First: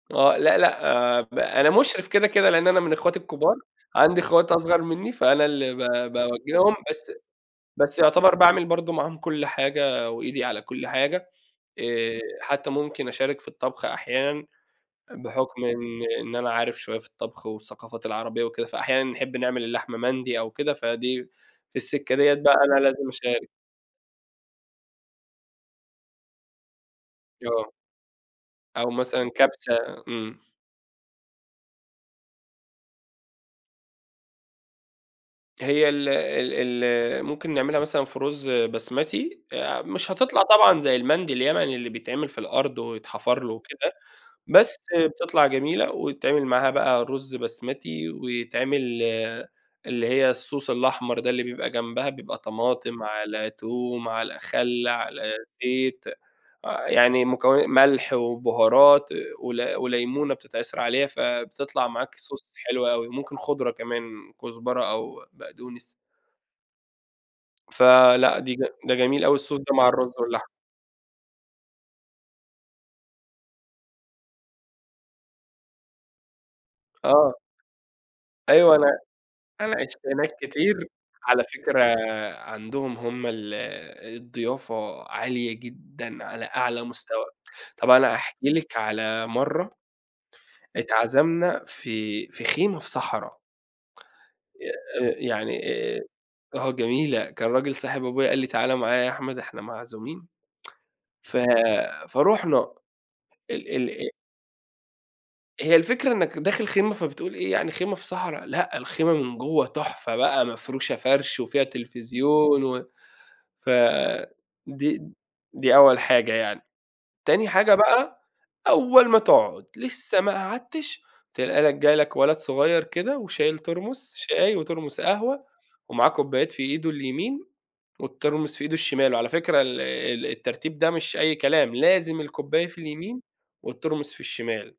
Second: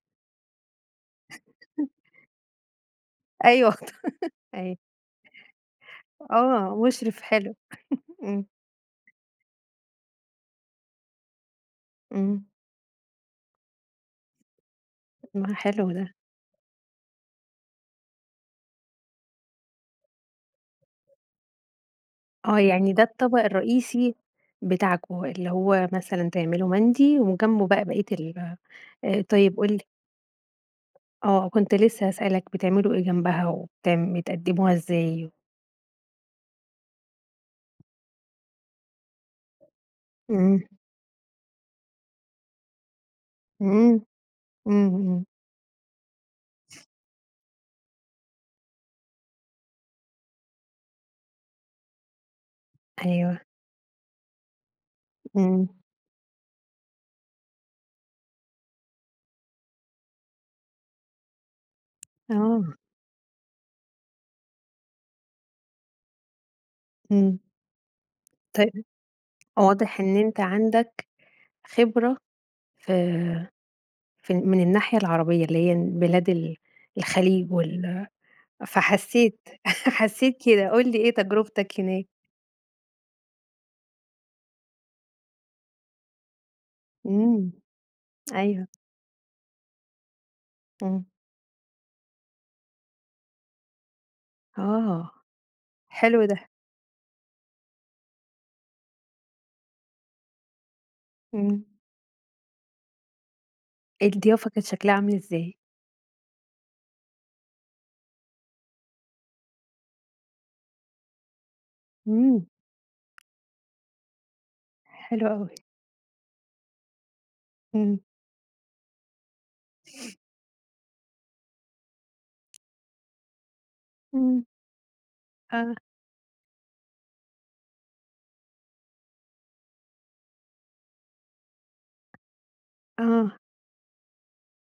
آه، لأ، لأ، آآ ب أنا مشرف كده كده لإن أنا من إخواتي الكبار. أي وقت. عندي إخوات أيوه. أصغر مني، فأنا اللي ب ب باوجههم، آه بس مشرف حلو. بس يعتبر امم. باعمل برضه معاهم كل حاجة وإيدي على كل حاجة. آآ، امم. حتى ممكن أشارك في الطبخ أحيانًا ما هو بحكم حلو إن ده. إن أنا عارف شوية في الطبخ والثقافات العربية وكده، فأحيانًا بنحب نعمل اللحمة مندي أو كده، فدي في السكة ديّه بقى آه، أنا يعني ده لازم الطبق أشارك. الرئيسي بتاعكم، اللي هو مثلًا تعملوا مندي وجنبه آه. بقى بقية ال أو آآ، مثلًا طيب قُل لي. كبسة، امم. آه، كنت لسه هسأل لك بتعملوا إيه جنبها وبت بتقدموها إزاي؟ هي ال ال ال آآ، ممكن نعملها مثلًا في رز بسمتي. آآ، مش هتطلع امم. طبعًا زي المندي اليمني اللي بيتعمل في الأرض ويتحفر له وكده، إمم. بس امم، آآ، امم. بتطلع جميلة، ويتعمل معاها بقى رز بسمتي، ويتعمل آآ، اللي هي الSauce الأحمر ده اللي بيبقى جنبها، بيبقى طماطم أيوه. على توم على خل على امم. زيت، آآ، يعني مكونا ملح وبهارات ول وليمونة بتتعصر عليها، فبتطلع معاك Sauce آه. حلو أوي، ممكن خضرة كمان، كزبرة أو بقدونس. امم. فلأ، دي ج طيب، ده جميل أوي الSauce ده مع واضح الرز إن أنت واللحمة. عندك خبرة ف ف من الناحية العربية اللي هي بلاد ال آه. الخليج وال أيوه، أنا فحسيت، أنا عِشت هناك حسيت كده. كتير. قُل لي إيه على فكرة تجربتك هناك؟ آآ، عندهم هم ال آآ الضيافة عالية جدًا على أعلى مستوى. امم، طَب أنا هاحكي أيوه. لِك على مَرّة امم. اتعزمنا في في خيمة في صحرا. آه، آآ، يعني آآ، حلو ده. آه جميلة، كان راجل صاحب أبويا قال لي تعالَ معايا يا أحمد، إحنا معزومين ف امم. فرُحنا. ال ال الضيافة كانت شكلها عامل إزاي؟ هي الفكرة إنك داخل خيمة، فبتقول إيه يعني؟ خيمة في صحرا؟! لأ، الخيمة من جوّه تحفة بقى، مفروشة فرش وفيها امم. تلفزيون و ف دي حلو أوي. دي أول حاجة يعني. تاني حاجة امم. بقى، أول ما تقعد، لسه ما قعدتش، تلاقي لك جالك ولد صغير كده وشايل Thermos امم. شاي وThermos قهوة آه. ومعاه كوبايات في إيده اليمين والThermos في إيده الشمال. على فكرة ال ال الترتيب ده مش أي كلام، لازم الكوباية في اليمين آه. والThermos في الشمال.